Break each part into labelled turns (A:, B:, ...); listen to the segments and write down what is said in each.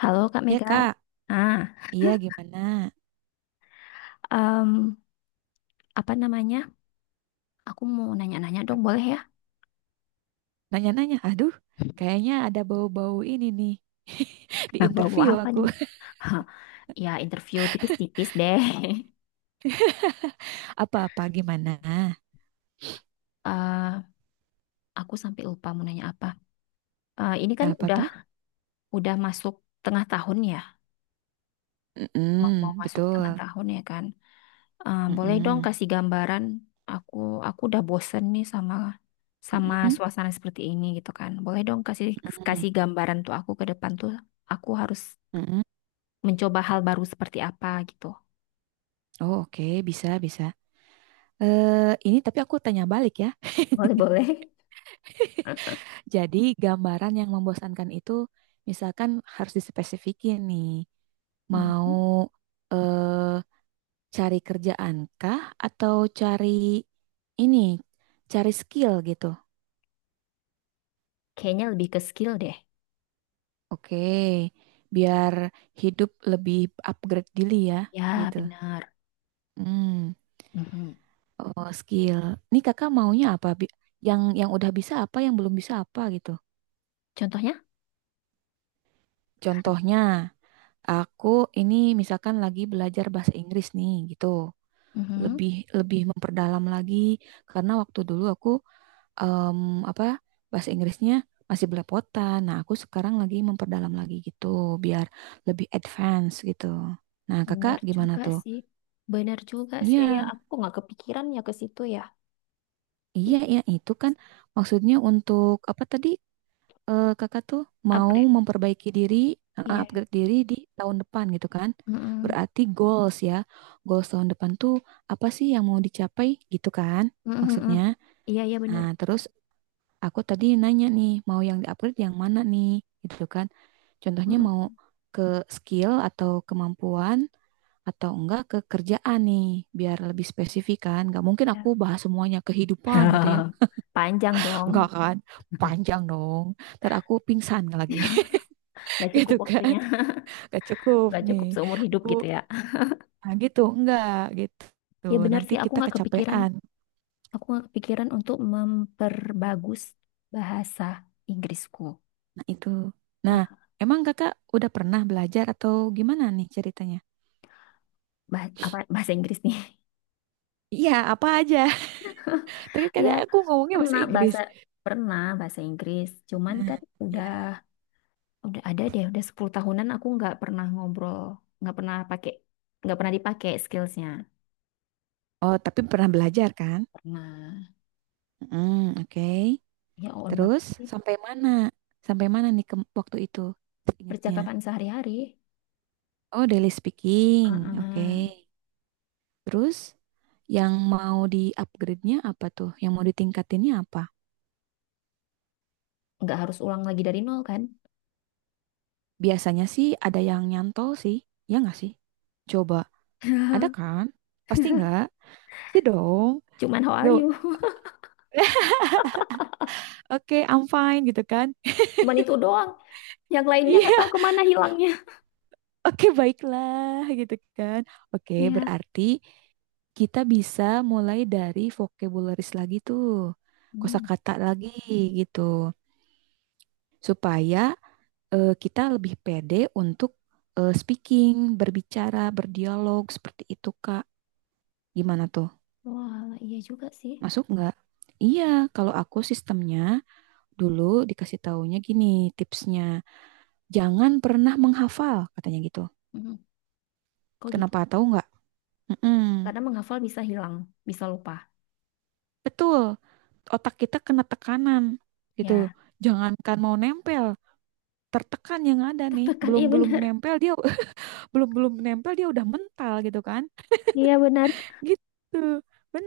A: Halo Kak
B: Ya
A: Mega.
B: Kak,
A: Ah.
B: iya gimana?
A: Em, Apa namanya? Aku mau nanya-nanya dong, boleh ya?
B: Nanya-nanya, aduh, kayaknya ada bau-bau ini nih di
A: Nah, bawa
B: interview
A: apa
B: aku.
A: nih? Hah, ya interview tipis-tipis deh.
B: Apa-apa gimana?
A: Eh, aku sampai lupa mau nanya apa. Eh, ini kan
B: Apa
A: udah
B: tuh?
A: udah masuk tengah tahun ya, mau
B: Mm-mm,
A: masuk tengah
B: betul.
A: tahun ya, kan? Eh, boleh dong
B: Mm-mm,
A: kasih gambaran. Aku aku udah bosen nih sama sama
B: mm-mm,
A: suasana seperti ini gitu, kan. Boleh dong kasih
B: mm-mm,
A: kasih gambaran tuh aku ke depan tuh. Aku harus
B: mm-mm.
A: mencoba hal baru seperti apa gitu.
B: Oh oke, bisa bisa. Eh ini tapi aku tanya balik ya.
A: Boleh-boleh.
B: Jadi gambaran yang membosankan itu, misalkan harus dispesifikin nih. Mau
A: Mhm.
B: eh, Cari kerjaan kah atau cari ini, cari skill gitu?
A: Kayaknya lebih ke skill deh.
B: Oke, biar hidup lebih upgrade diri ya,
A: Ya,
B: gitu.
A: benar.
B: Hmm,
A: Mhm.
B: oh skill. Nih kakak maunya apa? Yang udah bisa apa, yang belum bisa apa gitu.
A: Contohnya?
B: Contohnya, aku ini misalkan lagi belajar bahasa Inggris nih, gitu.
A: Mhm.
B: Lebih lebih memperdalam lagi karena waktu dulu aku em, apa bahasa Inggrisnya masih belepotan. Nah, aku sekarang lagi memperdalam lagi gitu biar lebih advance gitu. Nah, Kakak
A: Benar
B: gimana
A: juga
B: tuh?
A: sih. Benar juga sih,
B: Iya,
A: ya. Aku nggak kepikiran ya ke situ ya. Ih,
B: iya, iya itu kan maksudnya untuk apa tadi Kakak tuh mau
A: upgrade.
B: memperbaiki diri, eh,
A: Iya.
B: upgrade diri di tahun depan gitu kan?
A: Mhm.
B: Berarti goals ya. Goals tahun depan tuh apa sih yang mau dicapai gitu kan?
A: Mhm, mhm.
B: Maksudnya.
A: Iya, iya benar.
B: Nah, terus aku tadi nanya nih mau yang di-upgrade yang mana nih gitu kan, contohnya
A: Mhm.
B: mau ke skill atau kemampuan atau enggak ke kerjaan nih biar lebih spesifik kan. Gak mungkin aku
A: Ya.
B: bahas semuanya kehidupan gitu ya.
A: Panjang dong.
B: Enggak kan, panjang dong, ntar aku pingsan lagi.
A: Nggak
B: Gitu
A: cukup
B: kan,
A: waktunya.
B: gak cukup
A: Nggak
B: nih
A: cukup seumur hidup
B: aku.
A: gitu ya.
B: Nah gitu, enggak gitu,
A: Ya benar
B: nanti
A: sih, aku
B: kita
A: nggak kepikiran.
B: kecapean.
A: Aku kepikiran untuk memperbagus bahasa Inggrisku.
B: Nah itu, nah
A: Ah,
B: emang kakak udah pernah belajar atau gimana nih ceritanya?
A: apa bahasa Inggris nih?
B: Iya, apa aja? Tapi
A: Ya,
B: kadang aku ngomongnya bahasa
A: pernah
B: Inggris.
A: bahasa pernah bahasa Inggris. Cuman
B: Hmm,
A: kan
B: ya.
A: udah ada deh, udah 10 tahunan aku nggak pernah ngobrol, nggak pernah pakai, nggak pernah dipakai skillsnya.
B: Oh, tapi pernah belajar kan?
A: Pernah.
B: Hmm, oke.
A: Ya on banget
B: Terus
A: sih.
B: sampai mana? Sampai mana nih ke waktu itu? Ingatnya.
A: Percakapan sehari-hari.
B: Oh, daily speaking.
A: Ah,
B: Oke. Terus yang mau di-upgrade-nya apa tuh? Yang mau ditingkatinnya apa?
A: nggak harus ulang lagi dari nol, kan?
B: Biasanya sih ada yang nyantol sih. Ya nggak sih? Coba. Ada kan? Pasti nggak? Pasti dong.
A: Cuman how are
B: Nggak.
A: you?
B: Oke, I'm fine gitu kan?
A: Cuman itu doang. Yang lainnya nggak tahu
B: Iya.
A: kemana hilangnya.
B: Oke, baiklah gitu kan. Oke,
A: Iya.
B: berarti kita bisa mulai dari vocabularies lagi tuh.
A: Hmm.
B: Kosakata lagi gitu. Supaya kita lebih pede untuk speaking, berbicara, berdialog seperti itu, Kak. Gimana tuh?
A: Wah, iya juga sih.
B: Masuk nggak? Iya, kalau aku sistemnya dulu dikasih taunya gini tipsnya. Jangan pernah menghafal, katanya gitu.
A: Mhm. Kok gitu?
B: Kenapa tahu nggak? Mm-mm.
A: Karena menghafal bisa hilang, bisa lupa.
B: Betul, otak kita kena tekanan gitu.
A: Ya,
B: Jangankan mau nempel, tertekan yang ada nih,
A: tekan iya
B: belum belum
A: benar.
B: nempel dia. Belum belum nempel dia udah mental gitu kan?
A: Iya benar.
B: Gitu,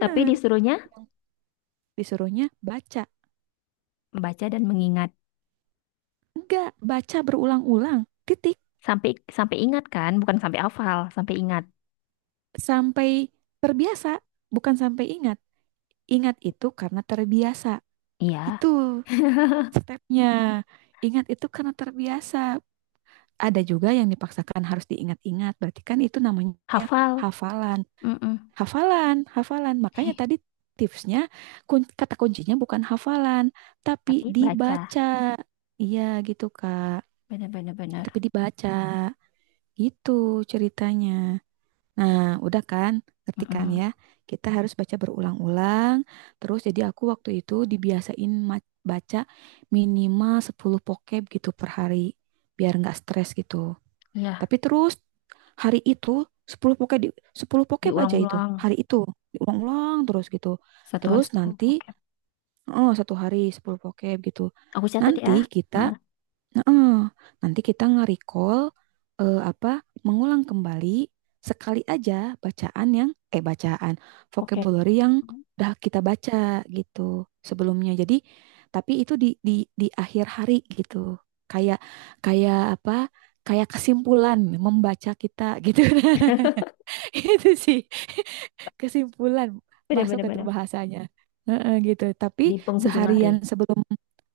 A: Tapi disuruhnya
B: Yang disuruhnya baca,
A: membaca dan mengingat.
B: enggak baca berulang-ulang, titik
A: Sampai sampai ingat kan, bukan sampai hafal, sampai ingat.
B: sampai terbiasa, bukan sampai ingat. Ingat itu karena terbiasa,
A: Iya,
B: itu stepnya. Ingat itu karena terbiasa, ada juga yang dipaksakan harus diingat-ingat. Berarti kan itu namanya
A: hafal.
B: hafalan.
A: Mm-mm.
B: Hafalan, hafalan. Makanya tadi tipsnya kata kuncinya bukan hafalan, tapi
A: Tapi baca.
B: dibaca. Iya gitu, Kak.
A: Benar-benar benar.
B: Tapi dibaca. Gitu ceritanya. Nah, udah kan? Ngerti
A: Benar, benar.
B: kan
A: Mm-mm.
B: ya? Kita harus baca berulang-ulang. Terus jadi aku waktu itu dibiasain baca minimal 10 pokeb gitu per hari. Biar nggak stres gitu.
A: Iya,
B: Tapi terus hari itu 10 pokep di 10 pokep aja itu
A: diulang-ulang.
B: hari itu diulang-ulang terus gitu.
A: Satu hari
B: Terus
A: sepuluh
B: nanti
A: vocab.
B: oh, satu hari 10 pokep gitu.
A: Aku catat ya.
B: Nanti kita.
A: Nah,
B: Heeh. Nanti kita nge-recall eh, apa mengulang kembali sekali aja bacaan yang bacaan
A: vocab.
B: vocabulary yang udah kita baca gitu sebelumnya. Jadi tapi itu di akhir hari gitu. Kayak kayak apa? Kayak kesimpulan membaca kita gitu. Itu sih kesimpulan masuk
A: Benar-benar benar. Benar,
B: itu
A: benar. Benar.
B: bahasanya. Heeh, gitu. Tapi
A: Di penghujung hari.
B: seharian sebelum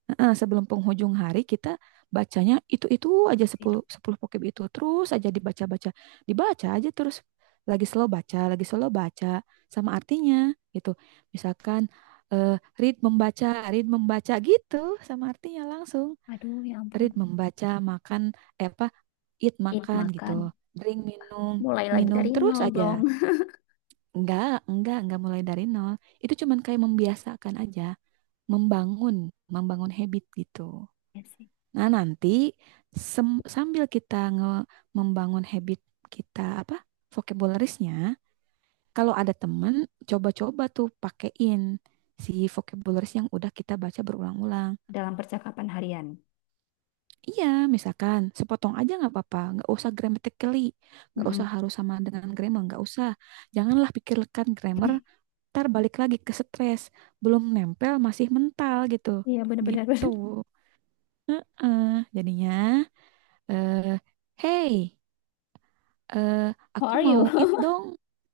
B: heeh, sebelum penghujung hari kita bacanya itu-itu aja
A: Itu.
B: sepuluh 10 pokeb itu terus aja dibaca-baca. Dibaca aja terus lagi slow baca sama artinya gitu. Misalkan eh, read membaca, read membaca gitu sama artinya langsung.
A: Aduh, ya ampun.
B: Read membaca, makan eh, apa eat
A: Eat,
B: makan gitu.
A: makan.
B: Drink minum,
A: Mulai lagi
B: minum
A: dari
B: terus
A: nol
B: aja.
A: dong.
B: Enggak mulai dari nol. Itu cuman kayak membiasakan aja, membangun, membangun habit gitu.
A: Iya sih.
B: Nah, nanti sambil kita membangun habit kita apa? Vocabularisnya, kalau ada temen coba-coba tuh pakein si vocabularis yang udah kita baca berulang-ulang.
A: Dalam percakapan harian.
B: Iya, misalkan sepotong aja nggak apa-apa, nggak usah grammatically, nggak usah
A: Mm-mm.
B: harus sama dengan grammar, nggak usah. Janganlah pikirkan grammar, ntar balik lagi ke stres, belum nempel masih mental gitu.
A: Iya benar-benar
B: Gitu
A: benar.
B: eh jadinya eh hey eh
A: How
B: aku
A: are
B: mau it
A: you?
B: dong.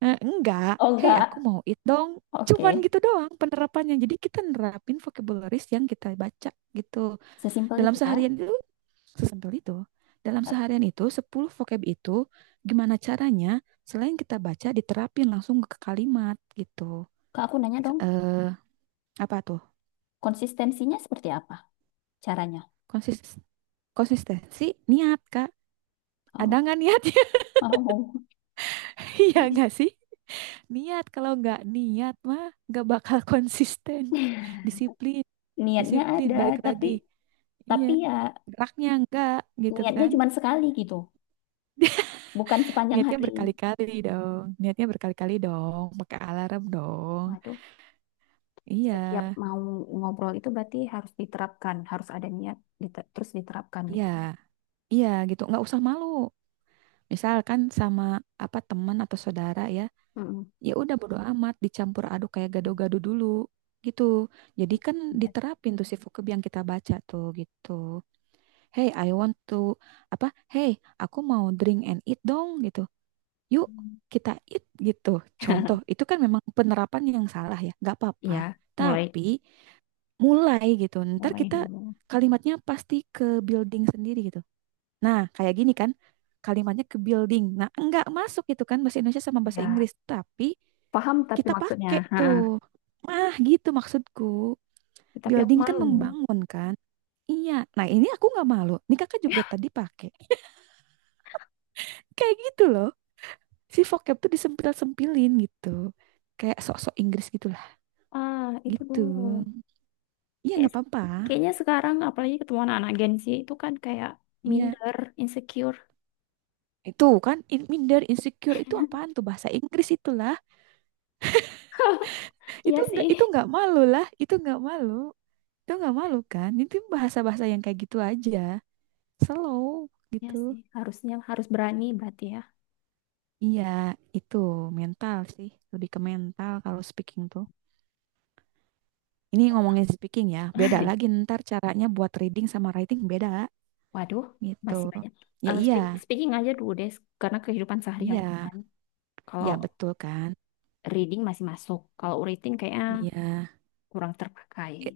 B: Eh, enggak,
A: Oh
B: hey aku
A: enggak.
B: mau it dong. Cuman
A: Oke.
B: gitu doang penerapannya, jadi kita nerapin vocabularies yang kita baca gitu
A: Sesimpel
B: dalam
A: itu ya.
B: seharian itu. Sesimpel itu dalam
A: Eh,
B: seharian itu 10 vocab itu gimana caranya, selain kita baca diterapin langsung ke kalimat gitu
A: Kak, aku nanya dong,
B: eh apa tuh
A: konsistensinya seperti apa caranya?
B: konsis. Konsistensi, niat, Kak. Ada
A: Oh,
B: nggak niatnya?
A: oh.
B: Iya nggak sih? Niat, kalau nggak niat mah nggak bakal konsisten. Disiplin,
A: Niatnya
B: disiplin,
A: ada,
B: balik
A: tapi
B: lagi. Iya,
A: tapi ya
B: geraknya enggak gitu
A: niatnya
B: kan.
A: cuma sekali gitu, bukan sepanjang
B: Niatnya
A: hari.
B: berkali-kali dong. Niatnya berkali-kali dong. Pakai alarm dong.
A: Waduh.
B: Iya,
A: Setiap mau ngobrol itu berarti harus diterapkan, harus ada niat, terus diterapkan
B: iya,
A: gitu.
B: iya gitu. Nggak usah malu. Misalkan sama apa teman atau saudara ya.
A: Mm-mm.
B: Ya udah bodo amat dicampur aduk kayak
A: Hmm,
B: gado-gado dulu gitu, jadi kan diterapin tuh si vocab yang kita baca tuh gitu. Hey I want to apa, hey aku mau drink and eat dong gitu.
A: ya.
B: Yuk kita eat gitu. Contoh itu kan memang penerapan yang salah ya, nggak apa-apa,
A: Iya, mulai
B: tapi mulai gitu, ntar
A: mulai
B: kita
A: dulu.
B: kalimatnya pasti ke building sendiri gitu. Nah, kayak gini kan, kalimatnya ke building. Nah, enggak masuk itu kan bahasa Indonesia sama bahasa
A: Ya,
B: Inggris, tapi
A: paham tapi
B: kita
A: maksudnya.
B: pakai
A: Ha,
B: tuh. Nah, gitu maksudku.
A: tapi aku
B: Building kan
A: malu.
B: membangun kan? Iya. Nah, ini aku nggak malu. Ini kakak juga tadi pakai. Kayak gitu loh. Si vocab tuh disempil-sempilin gitu. Kayak sok-sok Inggris gitulah.
A: Ah, itu
B: Gitu.
A: dulu.
B: Iya,
A: Kayak,
B: nggak apa-apa.
A: kayaknya sekarang apalagi ketemu anak-anak Gen Z itu kan kayak
B: Iya.
A: minder, insecure.
B: Itu kan minder, insecure itu apaan tuh bahasa Inggris itulah.
A: Iya sih.
B: Itu nggak malu lah. Itu nggak malu. Itu nggak malu kan? Itu bahasa-bahasa yang kayak gitu aja. Slow
A: Iya
B: gitu.
A: sih, harusnya harus berani berarti ya.
B: Iya, itu mental sih. Lebih ke mental kalau speaking tuh. Ini ngomongin speaking ya. Beda lagi ntar caranya buat reading sama writing beda
A: Waduh,
B: gitu.
A: masih banyak.
B: Ya
A: Eh,
B: iya,
A: speaking aja dulu deh, karena kehidupan sehari-hari ya,
B: iya,
A: kan.
B: iya
A: Kalau
B: betul kan?
A: reading masih masuk, kalau writing kayaknya
B: Iya.
A: kurang terpakai.
B: Eh,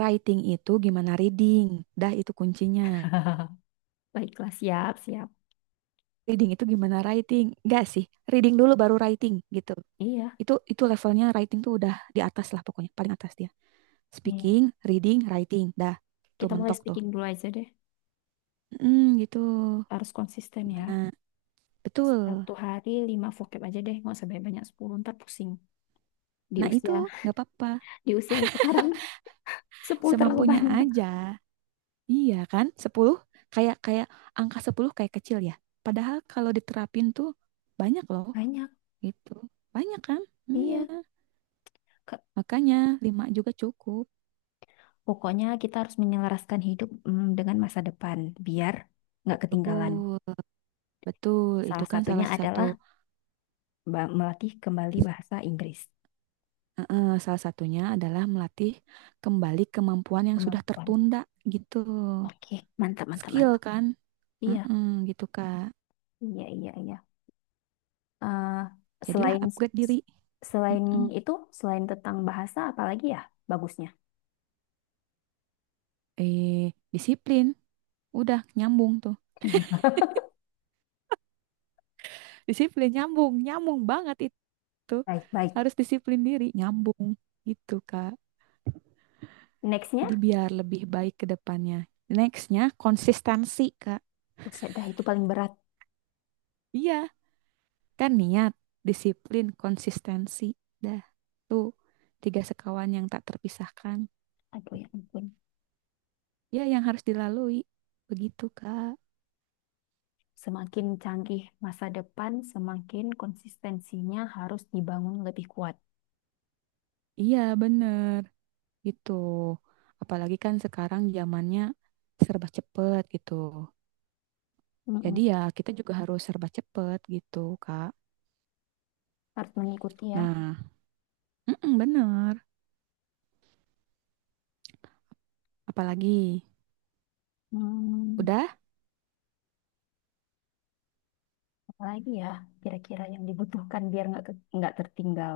B: writing itu gimana reading? Dah itu kuncinya.
A: Baiklah, siap, siap.
B: Reading itu gimana writing? Enggak sih. Reading dulu baru writing gitu.
A: Iya,
B: Itu levelnya writing tuh udah di atas lah pokoknya, paling atas dia.
A: iya.
B: Speaking, reading, writing. Dah, tuh
A: Kita mulai
B: mentok tuh.
A: speaking dulu aja deh.
B: Mm, gitu.
A: Harus konsisten ya.
B: Gimana? Betul.
A: Satu hari lima vocab aja deh. Nggak usah banyak-banyak. 10 ntar pusing. Di
B: Nah, itu
A: usia,
B: nggak apa-apa.
A: di usia yang sekarang 10 terlalu
B: Semampunya
A: banyak.
B: aja. Iya kan? Sepuluh kayak kayak angka 10 kayak kecil ya. Padahal kalau diterapin tuh banyak loh
A: Banyak.
B: gitu. Banyak kan? Iya.
A: Iya. Ke-
B: Makanya 5 juga cukup.
A: Pokoknya kita harus menyelaraskan hidup dengan masa depan. Biar nggak ketinggalan.
B: Betul. Betul. Itu
A: Salah
B: kan
A: satunya
B: salah satu.
A: adalah melatih kembali bahasa Inggris.
B: Heeh, salah satunya adalah melatih kembali kemampuan yang sudah
A: Kemampuan.
B: tertunda gitu.
A: Oke. Mantap, mantap,
B: Skill
A: mantap.
B: kan?
A: Iya.
B: Heeh, gitu Kak.
A: Iya, iya, iya. eh
B: Jadilah
A: selain
B: upgrade diri.
A: selain
B: Heeh.
A: itu, selain tentang bahasa, apalagi ya bagusnya?
B: Eh, disiplin. Udah nyambung tuh. Disiplin nyambung, nyambung banget itu.
A: Baik, baik.
B: Harus disiplin diri, nyambung gitu Kak. Jadi
A: Nextnya,
B: biar lebih baik ke depannya. Nextnya konsistensi Kak.
A: buset dah itu paling berat.
B: Iya, kan niat, disiplin, konsistensi. Dah, tuh tiga sekawan yang tak terpisahkan.
A: Aduh ya ampun.
B: Ya yang harus dilalui begitu Kak.
A: Semakin canggih masa depan, semakin konsistensinya harus dibangun lebih kuat.
B: Iya bener gitu. Apalagi kan sekarang zamannya serba cepet gitu,
A: Mm-mm.
B: jadi ya kita juga harus serba cepet gitu Kak.
A: Harus mengikuti ya.
B: Nah mm-mm, bener. Apalagi
A: Hmm,
B: udah
A: apalagi ya kira-kira yang dibutuhkan biar nggak tertinggal.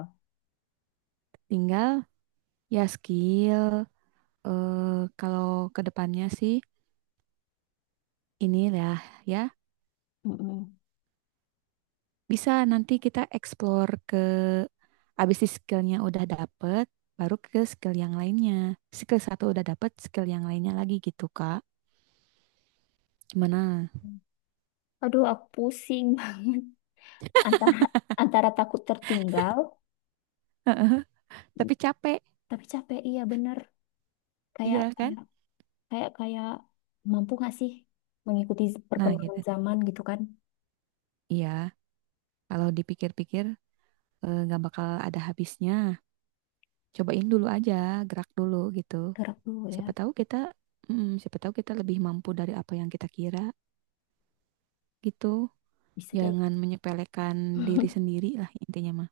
B: tinggal ya skill. Kalau kedepannya sih ini lah ya.
A: Mm-mm.
B: Bisa nanti kita explore ke abis di skillnya udah dapet, baru ke skill yang lainnya. Skill satu udah dapet, skill yang lainnya lagi gitu, Kak. Gimana?
A: Aduh, aku pusing banget antara antara takut tertinggal,
B: Tapi capek,
A: tapi capek. Iya bener. Kayak
B: iya kan?
A: kayak kayak kayak mampu nggak sih mengikuti
B: Nah,
A: perkembangan
B: gitu.
A: zaman gitu, kan.
B: Iya, kalau dipikir-pikir nggak bakal ada habisnya. Cobain dulu aja, gerak dulu gitu.
A: Gerak dulu
B: Siapa
A: ya,
B: tahu kita, mm, siapa tahu kita lebih mampu dari apa yang kita kira gitu.
A: bisa jadi.
B: Jangan menyepelekan diri sendiri lah intinya mah.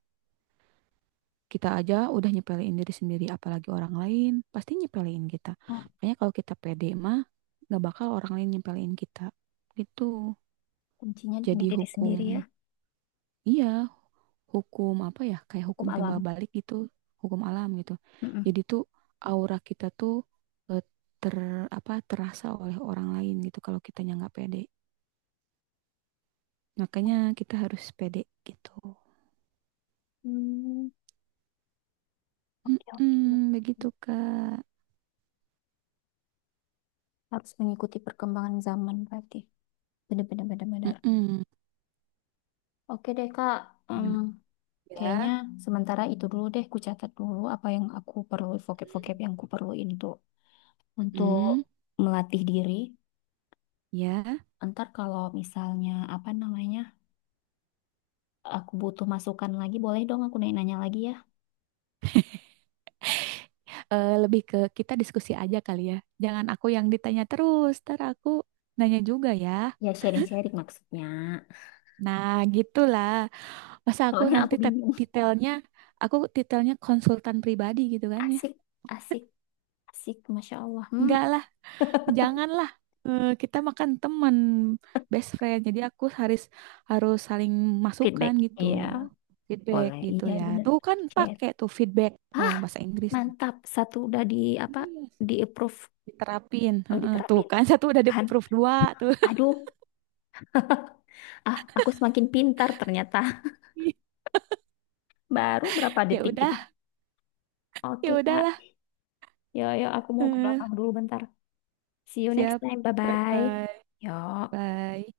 B: Kita aja udah nyepelein diri sendiri, apalagi orang lain pasti nyepelein kita.
A: Oh,
B: Makanya kalau kita pede mah nggak bakal orang lain nyepelein kita. Gitu.
A: kuncinya di
B: Jadi
A: diri
B: hukum,
A: sendiri ya.
B: iya, hukum apa ya? Kayak
A: Hukum
B: hukum timbal
A: alam.
B: balik gitu, hukum alam gitu.
A: Mm-mm.
B: Jadi tuh aura kita tuh eh, ter terasa oleh orang lain gitu kalau kitanya nggak pede. Makanya kita harus pede gitu.
A: Hmm, oke oke oke.
B: Mm-mm, begitu Kak.
A: Harus mengikuti perkembangan zaman berarti benar-benar
B: Mm-mm.
A: oke deh, Kak. Hmm,
B: Gimana?
A: kayaknya
B: Ya.
A: sementara itu dulu, deh ku catat dulu apa yang aku perlu, vocab-vocab yang ku perluin tuh untuk
B: Mm-mm.
A: melatih diri.
B: Ya,
A: Ntar kalau misalnya apa namanya, aku butuh masukan lagi. Boleh dong aku nanya-nanya lagi ya?
B: lebih ke kita diskusi aja kali ya. Jangan aku yang ditanya terus, ntar aku nanya juga ya.
A: Ya sharing-sharing maksudnya.
B: Nah, gitulah. Masa aku
A: Soalnya
B: nanti
A: aku bingung.
B: titelnya, aku titelnya konsultan pribadi gitu kan ya.
A: Asik, asik, asik. Masya Allah. Hmm,
B: Enggak lah, janganlah. Eh, kita makan teman, best friend. Jadi aku harus harus saling masukan
A: feedback.
B: gitu.
A: Iya,
B: Feedback
A: boleh.
B: gitu
A: Iya,
B: ya.
A: bener.
B: Tuh kan
A: Share.
B: pakai tuh feedback, tuh
A: Hah,
B: bahasa Inggris tuh.
A: mantap. Satu udah di apa?
B: Iya,
A: Di approve.
B: diterapin.
A: Oh,
B: Heeh, tuh
A: diterapin.
B: kan satu udah di
A: Kan?
B: proof dua tuh.
A: Aduh, ah, aku semakin pintar ternyata. Baru berapa
B: Ya
A: detik
B: udah,
A: kita.
B: ya
A: Oke, Kak.
B: udahlah.
A: Yo, yo, aku mau ke
B: Eh,
A: belakang dulu bentar. See you next
B: siap.
A: time.
B: Bye
A: Bye-bye.
B: bye.
A: Yo.
B: Bye.